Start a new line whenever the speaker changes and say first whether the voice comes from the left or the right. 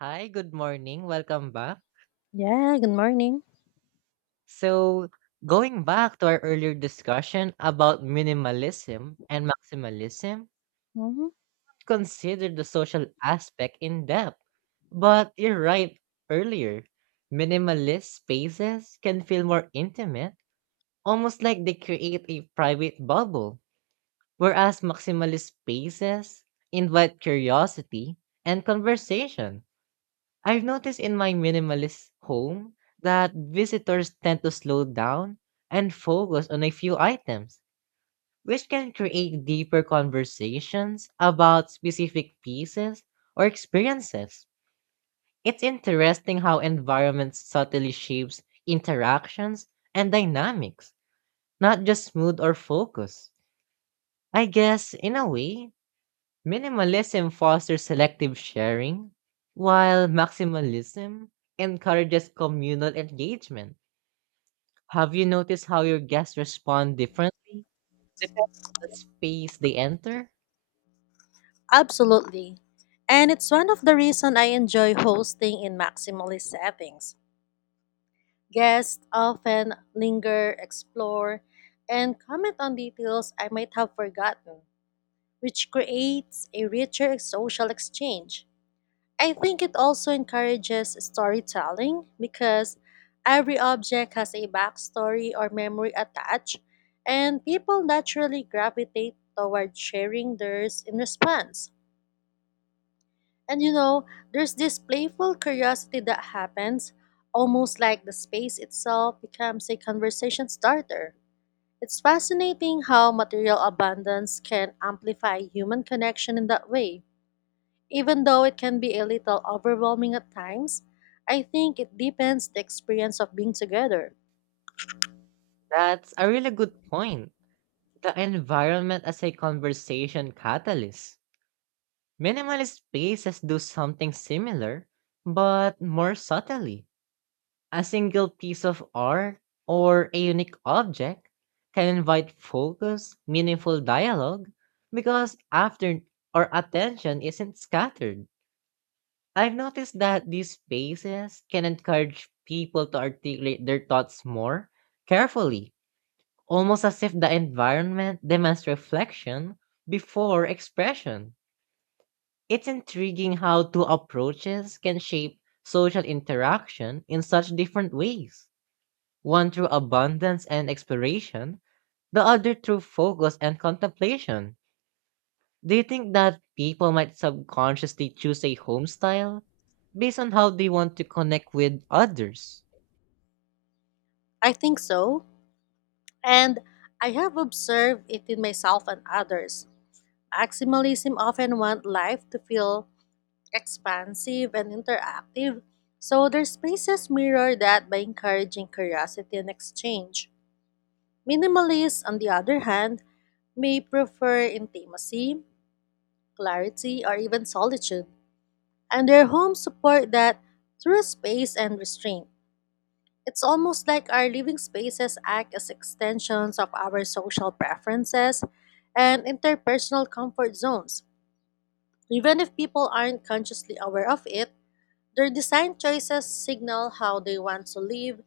right: Hi, good morning. Welcome back.
left: Yeah, good morning.
right: So, going back to our earlier discussion about minimalism and maximalism,
left: hmm
right: consider the social aspect in depth. But you're right earlier. Minimalist spaces can feel more intimate, almost like they create a private bubble, whereas maximalist spaces invite curiosity and conversation. I've noticed in my minimalist home that visitors tend to slow down and focus on a few items, which can create deeper conversations about specific pieces or experiences. It's interesting how environment subtly shapes interactions and dynamics, not just mood or focus. I guess, in a way, minimalism fosters selective sharing, while maximalism encourages communal engagement. Have you noticed how your guests respond differently depending on the space they enter?
left: Absolutely. And it's one of the reason I enjoy hosting in maximalist settings. Guests often linger, explore, and comment on details I might have forgotten, which creates a richer social exchange. I think it also encourages storytelling because every object has a backstory or memory attached, and people naturally gravitate toward sharing theirs in response. And you know, there's this playful curiosity that happens, almost like the space itself becomes a conversation starter. It's fascinating how material abundance can amplify human connection in that way. Even though it can be a little overwhelming at times, I think it deepens the experience of being together.
right: That's a really good point. The environment as a conversation catalyst. Minimalist spaces do something similar, but more subtly. A single piece of art or a unique object can invite focus, meaningful dialogue, because after our attention isn't scattered. I've noticed that these spaces can encourage people to articulate their thoughts more carefully, almost as if the environment demands reflection before expression. It's intriguing how two approaches can shape social interaction in such different ways, one through abundance and exploration, the other through focus and contemplation. Do you think that people might subconsciously choose a home style based on how they want to connect with others?
left: I think so. And I have observed it in myself and others. Maximalism often want life to feel expansive and interactive, so their spaces mirror that by encouraging curiosity and exchange. Minimalists, on the other hand, may prefer intimacy, clarity, or even solitude, and their homes support that through space and restraint. It's almost like our living spaces act as extensions of our social preferences and interpersonal comfort zones. Even if people aren't consciously aware of it, their design choices signal how they want to live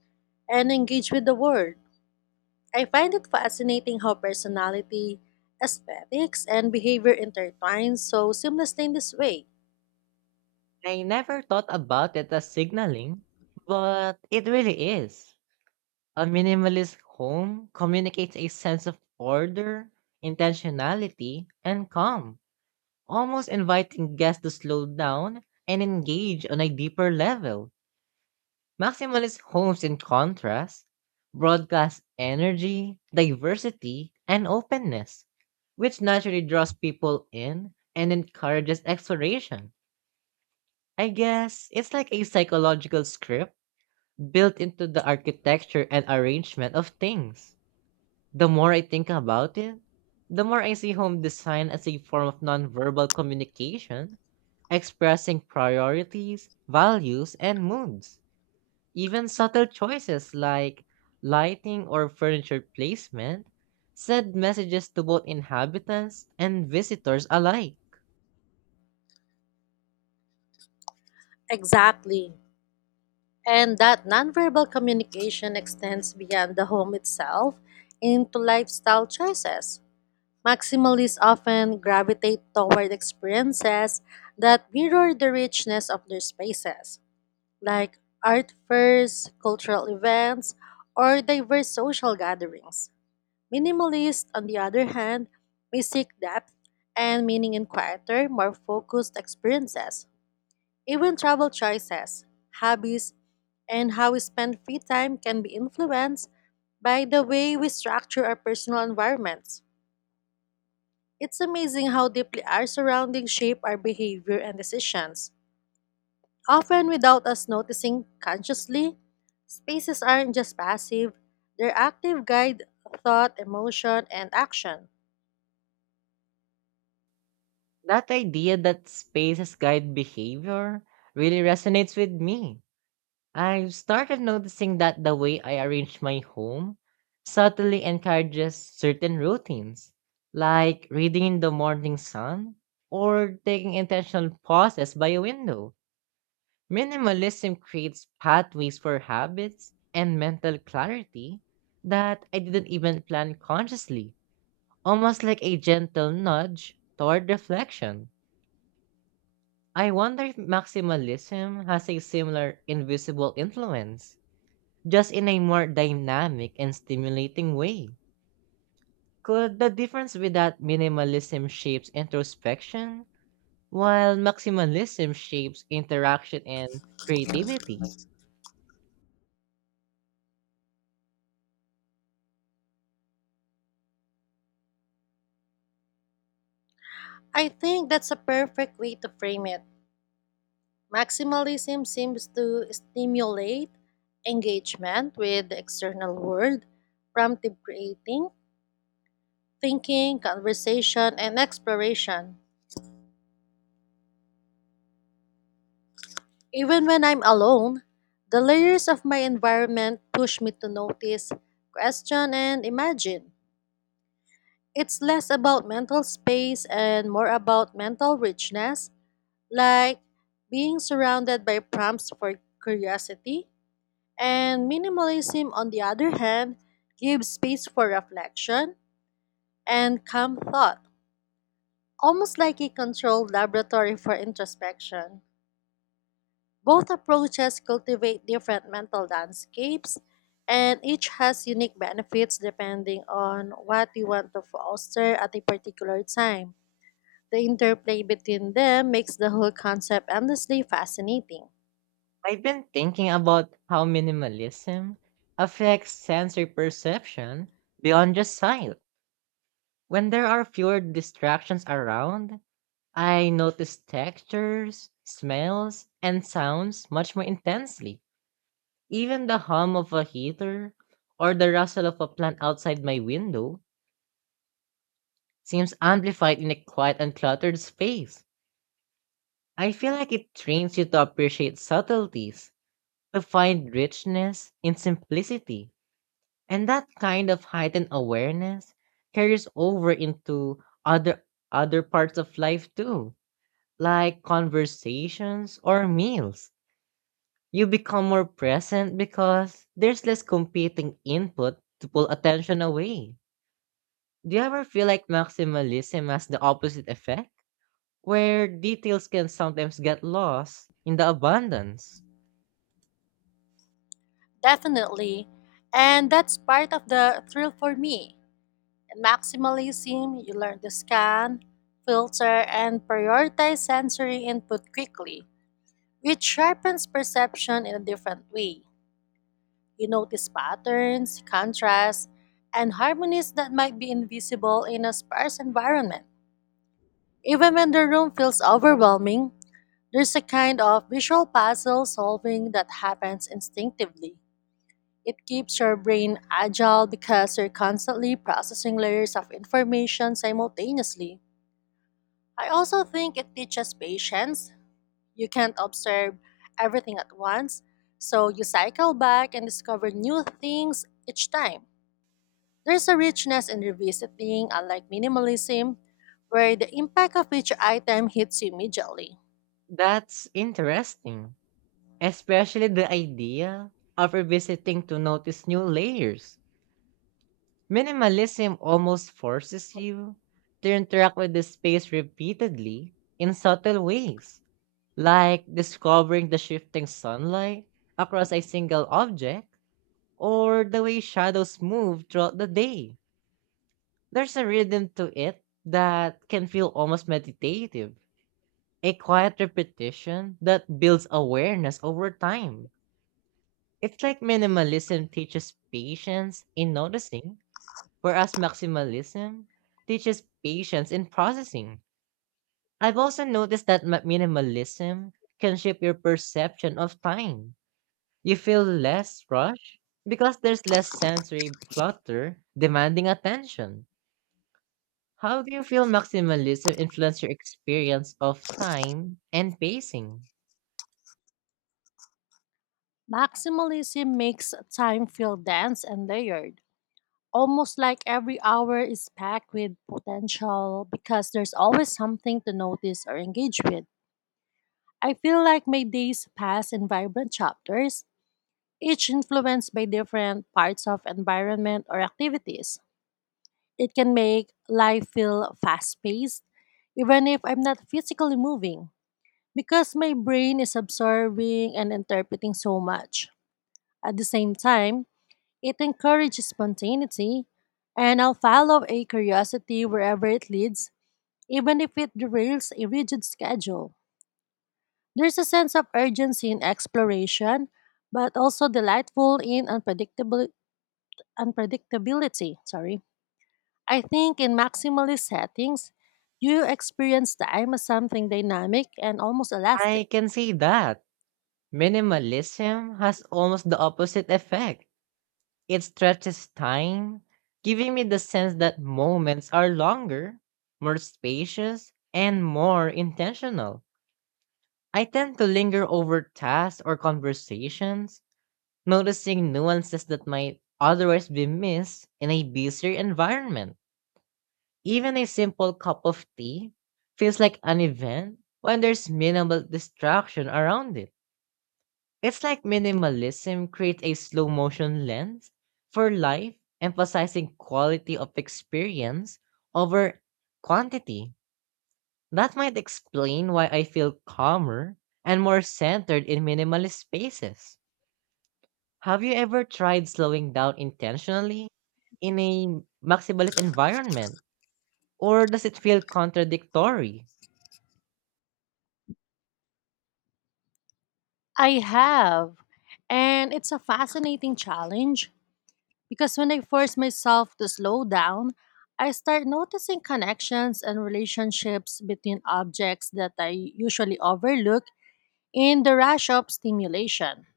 left: and engage with the world. I find it fascinating how personality, aesthetics, and behavior intertwine so seamlessly in this way.
right: I never thought about it as signaling, but it really is. A minimalist home communicates a sense of order, intentionality, and calm, almost inviting guests to slow down and engage on a deeper level. Maximalist homes, in contrast, broadcast energy, diversity, and openness, which naturally draws people in and encourages exploration. I guess it's like a psychological script built into the architecture and arrangement of things. The more I think about it, the more I see home design as a form of nonverbal communication, expressing priorities, values, and moods. Even subtle choices like lighting or furniture placement send messages to both inhabitants and visitors alike.
left: Exactly. And that nonverbal communication extends beyond the home itself into lifestyle choices. Maximalists often gravitate toward experiences that mirror the richness of their spaces, like art fairs, cultural events, or diverse social gatherings. Minimalists, on the other hand, may seek depth and meaning in quieter, more focused experiences. Even travel choices, hobbies, and how we spend free time can be influenced by the way we structure our personal environments. It's amazing how deeply our surroundings shape our behavior and decisions. Often without us noticing consciously, spaces aren't just passive, they're active guide thought, emotion, and action.
right: That idea that spaces guide behavior really resonates with me. I've started noticing that the way I arrange my home subtly encourages certain routines, like reading in the morning sun or taking intentional pauses by a window. Minimalism creates pathways for habits and mental clarity that I didn't even plan consciously, almost like a gentle nudge toward reflection. I wonder if maximalism has a similar invisible influence, just in a more dynamic and stimulating way. Could the difference be that minimalism shapes introspection, while maximalism shapes interaction and creativity?
left: I think that's a perfect way to frame it. Maximalism seems to stimulate engagement with the external world, prompting creating, thinking, conversation, and exploration. Even when I'm alone, the layers of my environment push me to notice, question, and imagine. It's less about mental space and more about mental richness, like being surrounded by prompts for curiosity. And minimalism, on the other hand, gives space for reflection and calm thought, almost like a controlled laboratory for introspection. Both approaches cultivate different mental landscapes, and each has unique benefits depending on what you want to foster at a particular time. The interplay between them makes the whole concept endlessly fascinating.
right: I've been thinking about how minimalism affects sensory perception beyond just sight. When there are fewer distractions around, I notice textures, smells, and sounds much more intensely. Even the hum of a heater or the rustle of a plant outside my window seems amplified in a quiet and cluttered space. I feel like it trains you to appreciate subtleties, to find richness in simplicity. And that kind of heightened awareness carries over into other other parts of life too, like conversations or meals. You become more present because there's less competing input to pull attention away. Do you ever feel like maximalism has the opposite effect? Where details can sometimes get lost in the abundance.
left: Definitely. And that's part of the thrill for me. In maximalism, you learn to scan, filter, and prioritize sensory input quickly, which sharpens perception in a different way. You notice patterns, contrasts, and harmonies that might be invisible in a sparse environment. Even when the room feels overwhelming, there's a kind of visual puzzle solving that happens instinctively. It keeps your brain agile because you're constantly processing layers of information simultaneously. I also think it teaches patience. You can't observe everything at once, so you cycle back and discover new things each time. There's a richness in revisiting, unlike minimalism, where the impact of each item hits you immediately.
right: That's interesting, especially the idea of revisiting to notice new layers. Minimalism almost forces you to interact with the space repeatedly in subtle ways, like discovering the shifting sunlight across a single object or the way shadows move throughout the day. There's a rhythm to it that can feel almost meditative, a quiet repetition that builds awareness over time. It's like minimalism teaches patience in noticing, whereas maximalism teaches patience in processing. I've also noticed that minimalism can shape your perception of time. You feel less rushed because there's less sensory clutter demanding attention. How do you feel maximalism influence your experience of time and pacing?
left: Maximalism makes time feel dense and layered, almost like every hour is packed with potential because there's always something to notice or engage with. I feel like my days pass in vibrant chapters, each influenced by different parts of environment or activities. It can make life feel fast paced, even if I'm not physically moving, because my brain is absorbing and interpreting so much. At the same time, it encourages spontaneity, and I'll follow a curiosity wherever it leads, even if it derails a rigid schedule. There's a sense of urgency in exploration, but also delightful in unpredictable unpredictability, sorry. I think in maximalist settings, you experience time as something dynamic and almost
right: I
left: elastic.
right: can see that. Minimalism has almost the opposite effect. It stretches time, giving me the sense that moments are longer, more spacious, and more intentional. I tend to linger over tasks or conversations, noticing nuances that might otherwise be missed in a busier environment. Even a simple cup of tea feels like an event when there's minimal distraction around it. It's like minimalism creates a slow motion lens for life, emphasizing quality of experience over quantity. That might explain why I feel calmer and more centered in minimalist spaces. Have you ever tried slowing down intentionally in a maximalist environment? Or does it feel contradictory?
left: I have, and it's a fascinating challenge. Because when I force myself to slow down, I start noticing connections and relationships between objects that I usually overlook in the rush of stimulation.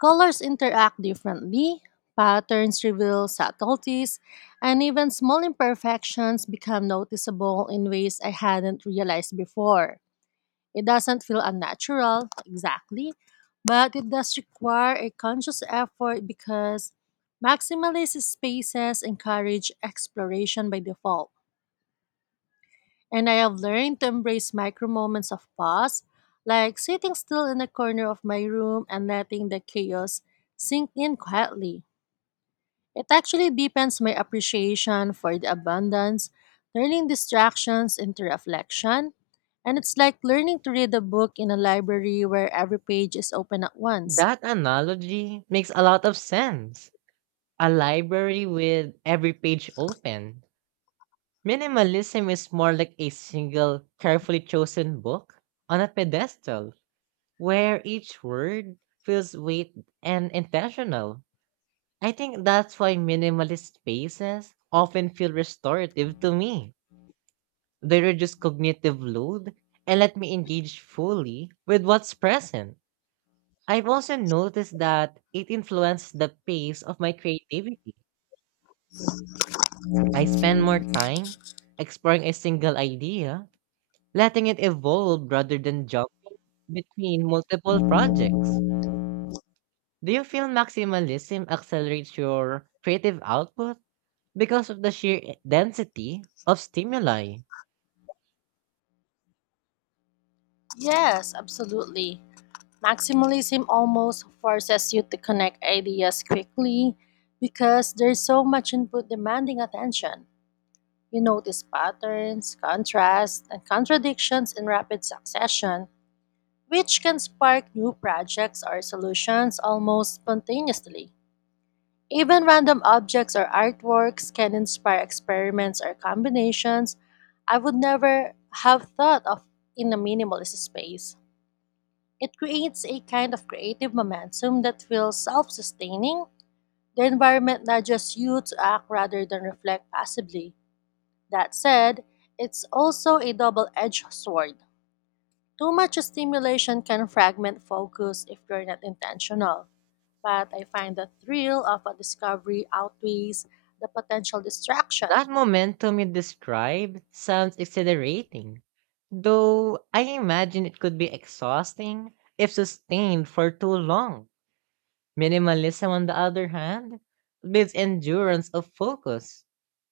left: Colors interact differently, patterns reveal subtleties, and even small imperfections become noticeable in ways I hadn't realized before. It doesn't feel unnatural, exactly, but it does require a conscious effort because maximalist spaces encourage exploration by default. And I have learned to embrace micro moments of pause, like sitting still in a corner of my room and letting the chaos sink in quietly. It actually deepens my appreciation for the abundance, turning distractions into reflection. And it's like learning to read a book in a library where every page is open at once.
right: That analogy makes a lot of sense. A library with every page open. Minimalism is more like a single, carefully chosen book on a pedestal where each word feels weight and intentional. I think that's why minimalist spaces often feel restorative to me. They reduce cognitive load and let me engage fully with what's present. I've also noticed that it influences the pace of my creativity. I spend more time exploring a single idea, letting it evolve rather than jump between multiple projects. Do you feel maximalism accelerates your creative output because of the sheer density of stimuli?
left: Yes, absolutely. Maximalism almost forces you to connect ideas quickly because there's so much input demanding attention. You notice patterns, contrasts, and contradictions in rapid succession, which can spark new projects or solutions almost spontaneously. Even random objects or artworks can inspire experiments or combinations I would never have thought of in a minimalist space. It creates a kind of creative momentum that feels self sustaining. The environment nudges you to act rather than reflect passively. That said, it's also a double edged sword. Too much stimulation can fragment focus if you're not intentional, but I find the thrill of a discovery outweighs the potential
right: That
left: distraction.
right: momentum you described sounds exhilarating, though I imagine it could be exhausting if sustained for too long. Minimalism, on the other hand, builds endurance of focus,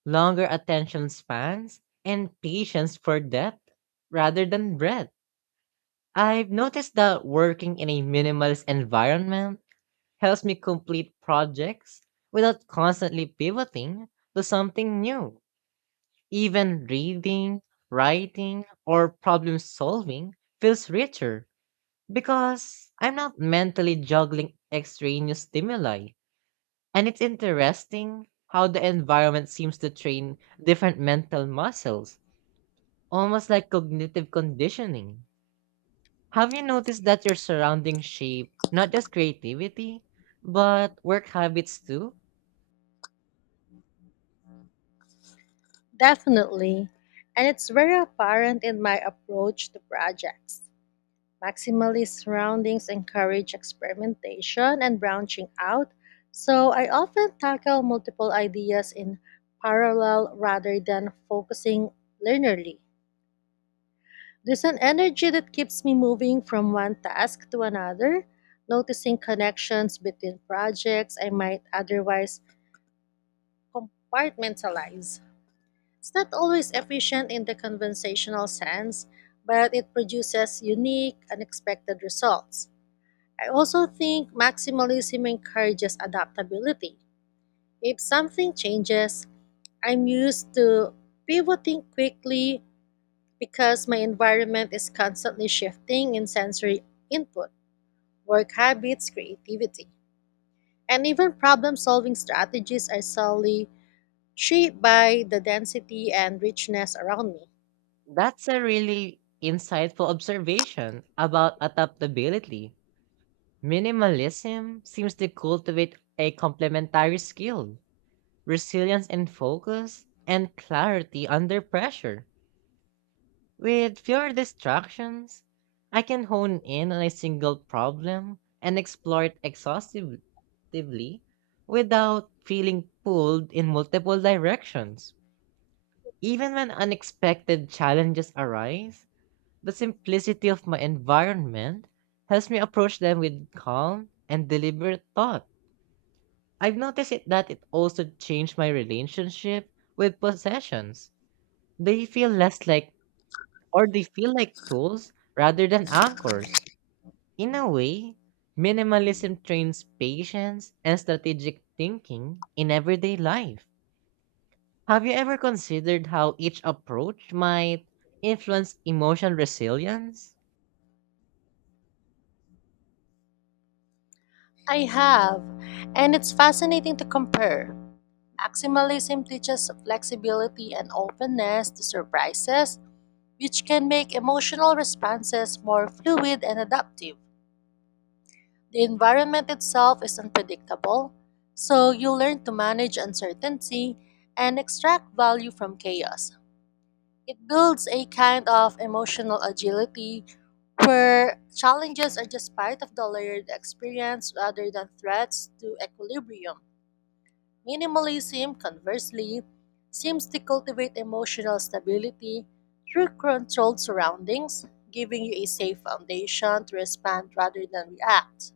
right: longer attention spans, and patience for depth rather than breadth. I've noticed that working in a minimalist environment helps me complete projects without constantly pivoting to something new. Even reading, writing, or problem solving feels richer because I'm not mentally juggling extraneous stimuli. And it's interesting how the environment seems to train different mental muscles, almost like cognitive conditioning. Have you noticed that your surroundings shape not just creativity, but work habits too?
left: Definitely, and it's very apparent in my approach to projects. Maximalist surroundings encourage experimentation and branching out, so I often tackle multiple ideas in parallel rather than focusing linearly. There's an energy that keeps me moving from one task to another, noticing connections between projects I might otherwise compartmentalize. It's not always efficient in the conventional sense, but it produces unique, unexpected results. I also think maximalism encourages adaptability. If something changes, I'm used to pivoting quickly because my environment is constantly shifting in sensory input. Work habits, creativity, and even problem solving strategies are solely shaped by the density and richness around me.
right: That's a really insightful observation about adaptability. Minimalism seems to cultivate a complementary skill, resilience and focus, and clarity under pressure. With fewer distractions, I can hone in on a single problem and explore it exhaustively without feeling pulled in multiple directions. Even when unexpected challenges arise, the simplicity of my environment helps me approach them with calm and deliberate thought. I've noticed it, that it also changed my relationship with possessions. They feel less like they feel like tools rather than anchors. In a way, minimalism trains patience and strategic thinking in everyday life. Have you ever considered how each approach might influence emotional resilience?
left: I have, and it's fascinating to compare. Maximalism teaches flexibility and openness to surprises, which can make emotional responses more fluid and adaptive. The environment itself is unpredictable, so you learn to manage uncertainty and extract value from chaos. It builds a kind of emotional agility where challenges are just part of the layered experience rather than threats to equilibrium. Minimalism, conversely, seems to cultivate emotional stability through controlled surroundings, giving you a safe foundation to respond rather than react.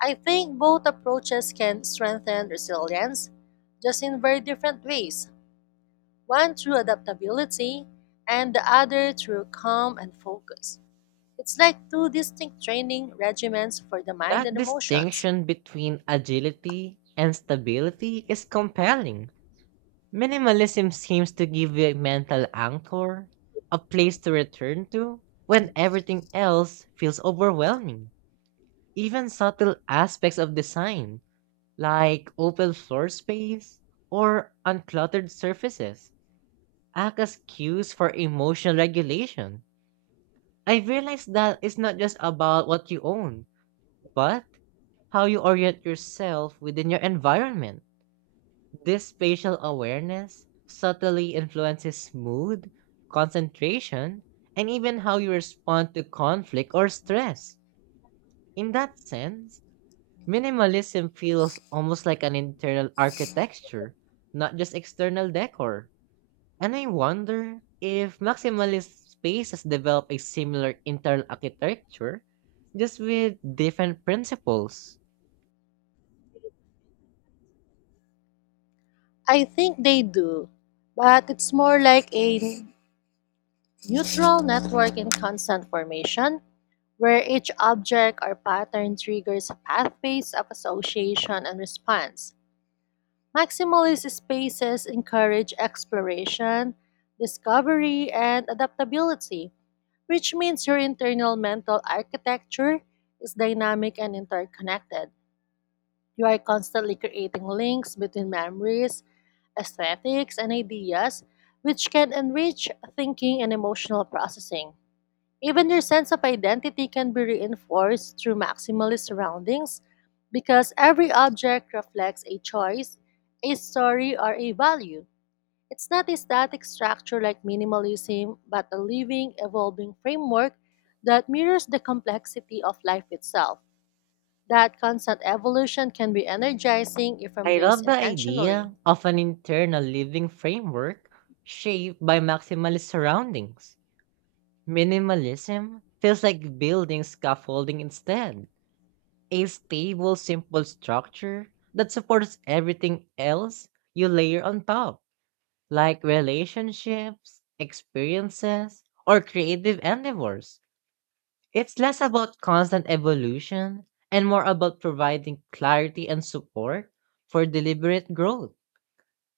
left: I think both approaches can strengthen resilience, just in very different ways, one through adaptability and the other through calm and focus. It's like two distinct training regimens for the mind
right: That
left: and emotions.
right: distinction between agility and stability is compelling. Minimalism seems to give you a mental anchor, a place to return to when everything else feels overwhelming. Even subtle aspects of design, like open floor space or uncluttered surfaces, act as cues for emotional regulation. I realized that it's not just about what you own, but how you orient yourself within your environment. This spatial awareness subtly influences mood, concentration, and even how you respond to conflict or stress. In that sense, minimalism feels almost like an internal architecture, not just external decor. And I wonder if maximalist spaces develop a similar internal architecture, just with different principles.
left: I think they do, but it's more like a neutral network in constant formation where each object or pattern triggers pathways of association and response. Maximalist spaces encourage exploration, discovery, and adaptability, which means your internal mental architecture is dynamic and interconnected. You are constantly creating links between memories, aesthetics, and ideas, which can enrich thinking and emotional processing. Even your sense of identity can be reinforced through maximalist surroundings because every object reflects a choice, a story, or a value. It's not a static structure like minimalism, but a living, evolving framework that mirrors the complexity of life itself. That constant evolution can be energizing if
right: I love
left: embraced
right: the
left: intentionally.
right: idea of an internal living framework shaped by maximalist surroundings. Minimalism feels like building scaffolding instead, a stable, simple structure that supports everything else you layer on top, like relationships, experiences, or creative endeavors. It's less about constant evolution and more about providing clarity and support for deliberate growth.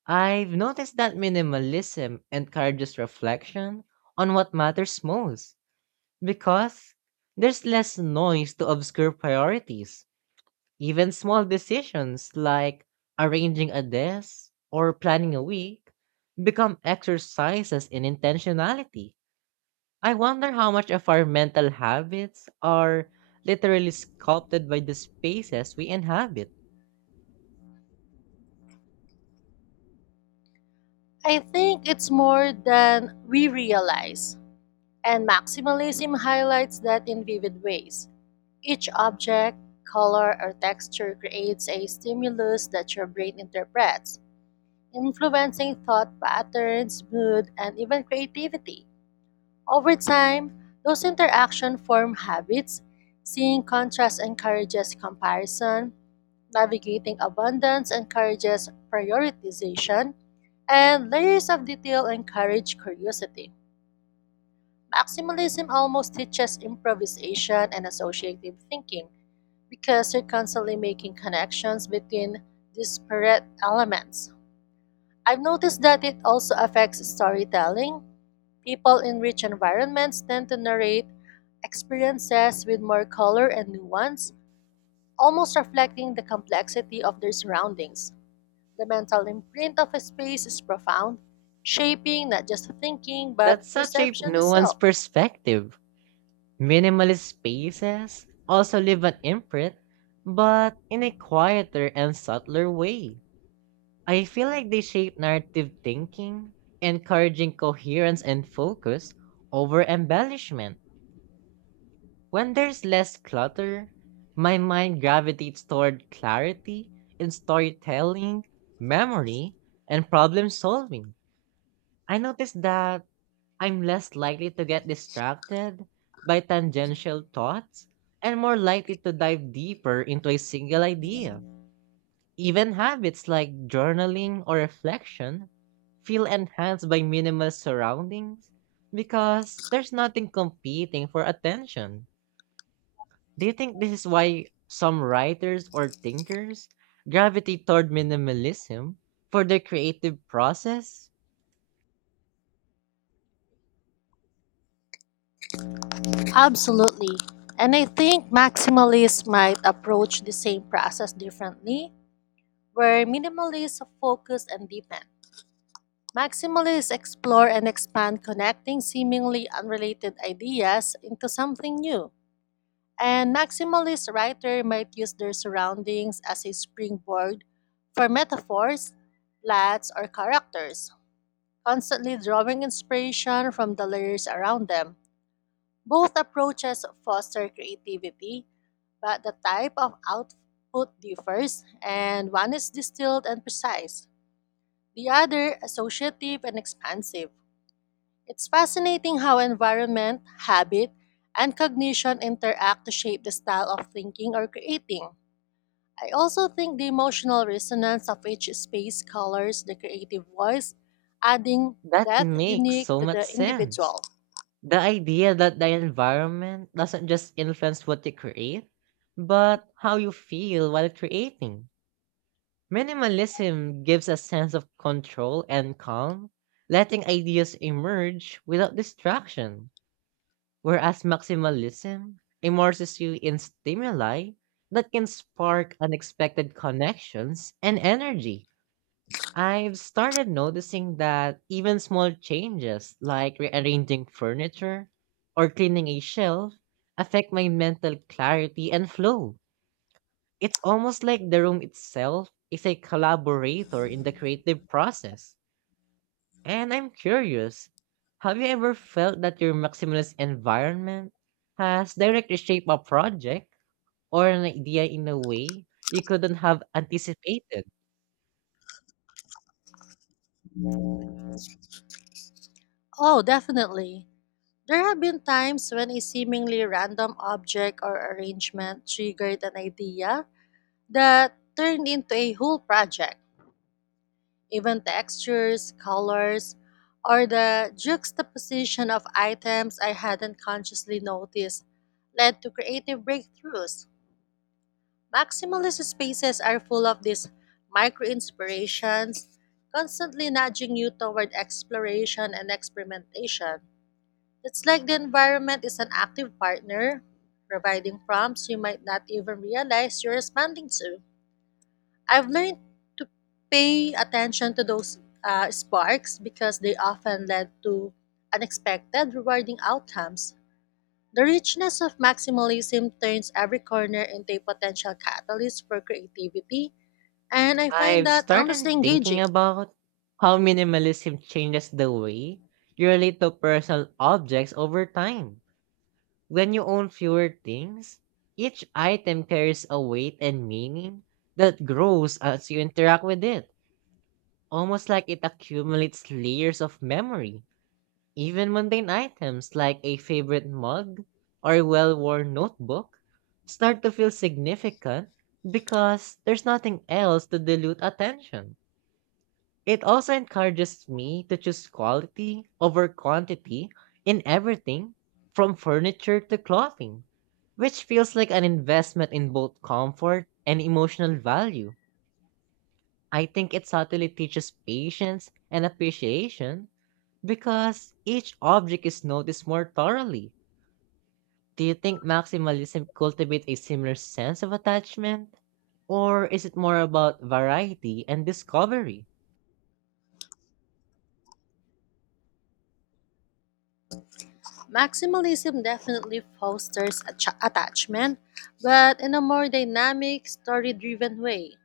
right: I've noticed that minimalism encourages reflection on what matters most because there's less noise to obscure priorities. Even small decisions like arranging a desk or planning a week become exercises in intentionality. I wonder how much of our mental habits are literally sculpted by the spaces we inhabit.
left: I think it's more than we realize, and maximalism highlights that in vivid ways. Each object, color, or texture creates a stimulus that your brain interprets, influencing thought patterns, mood, and even creativity. Over time, those interactions form habits. Seeing contrast encourages comparison, navigating abundance encourages prioritization, and layers of detail encourage curiosity. Maximalism almost teaches improvisation and associative thinking because you're constantly making connections between disparate elements. I've noticed that it also affects storytelling. People in rich environments tend to narrate experiences with more color and nuance, almost reflecting the complexity of their surroundings. The mental imprint of a space is profound, shaping not just thinking but
right: That's such a
left: perception
right: nuanced
left: itself.
right: perspective. Minimalist spaces also leave an imprint, but in a quieter and subtler way. I feel like they shape narrative thinking, encouraging coherence and focus over embellishment. When there's less clutter, my mind gravitates toward clarity in storytelling, memory, and problem solving. I notice that I'm less likely to get distracted by tangential thoughts and more likely to dive deeper into a single idea. Even habits like journaling or reflection feel enhanced by minimal surroundings because there's nothing competing for attention. Do you think this is why some writers or thinkers gravitate toward minimalism for their creative process?
left: Absolutely. And I think maximalists might approach the same process differently. Where minimalists focus and deepen, maximalists explore and expand, connecting seemingly unrelated ideas into something new. And maximalist writers might use their surroundings as a springboard for metaphors, plots, or characters, constantly drawing inspiration from the layers around them. Both approaches foster creativity, but the type of output differs, and one is distilled and precise, the other associative and expansive. It's fascinating how environment, habit, and cognition interact to shape the style of thinking or creating. I also think the emotional resonance of each space colors the creative voice, adding
right: That
left: depth
right: makes
left: unique
right: so
left: to
right: much
left: the
right: sense.
left: individual.
right: The idea that the environment doesn't just influence what you create, but how you feel while creating. Minimalism gives a sense of control and calm, letting ideas emerge without distraction, whereas maximalism immerses you in stimuli that can spark unexpected connections and energy. I've started noticing that even small changes like rearranging furniture or cleaning a shelf affect my mental clarity and flow. It's almost like the room itself is a collaborator in the creative process. And I'm curious, have you ever felt that your maximalist environment has directly shaped a project or an idea in a way you couldn't have anticipated?
left: Oh, definitely. There have been times when a seemingly random object or arrangement triggered an idea that turned into a whole project. Even textures, colors, or the juxtaposition of items I hadn't consciously noticed led to creative breakthroughs. Maximalist spaces are full of these micro inspirations, constantly nudging you toward exploration and experimentation. It's like the environment is an active partner, providing prompts you might not even realize you're responding to. I've learned to pay attention to those sparks because they often led to unexpected, rewarding outcomes. The richness of maximalism turns every corner into a potential catalyst for creativity, and I find
right: I've
left: that
right: started
left: endlessly
right: thinking
left: engaging.
right: about how minimalism changes the way you relate to personal objects over time. When you own fewer things, each item carries a weight and meaning that grows as you interact with it, almost like it accumulates layers of memory. Even mundane items like a favorite mug or a well worn notebook start to feel significant because there's nothing else to dilute attention. It also encourages me to choose quality over quantity in everything from furniture to clothing, which feels like an investment in both comfort and emotional value. I think it subtly teaches patience and appreciation because each object is noticed more thoroughly. Do you think maximalism cultivates a similar sense of attachment? Or is it more about variety and discovery?
left: Maximalism definitely fosters attachment, but in a more dynamic, story driven way.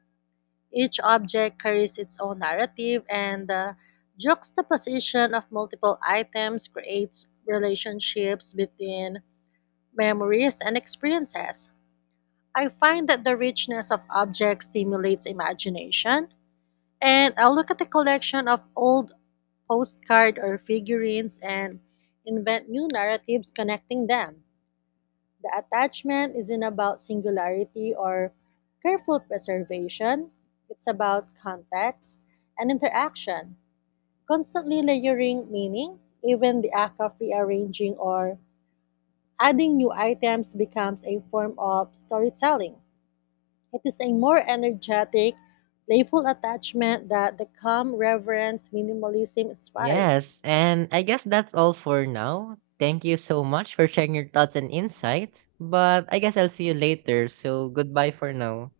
left: Each object carries its own narrative, and the juxtaposition of multiple items creates relationships between memories and experiences. I find that the richness of objects stimulates imagination, and I look at a collection of old postcard or figurines and invent new narratives connecting them. The attachment isn't about singularity or careful preservation, it's about context and interaction, constantly layering meaning. Even the act of rearranging or adding new items becomes a form of storytelling. It is a more energetic, playful attachment that the calm reverence minimalism inspires.
right: Yes, and I guess that's all for now. Thank you so much for sharing your thoughts and insights. But I guess I'll see you later, so goodbye for now.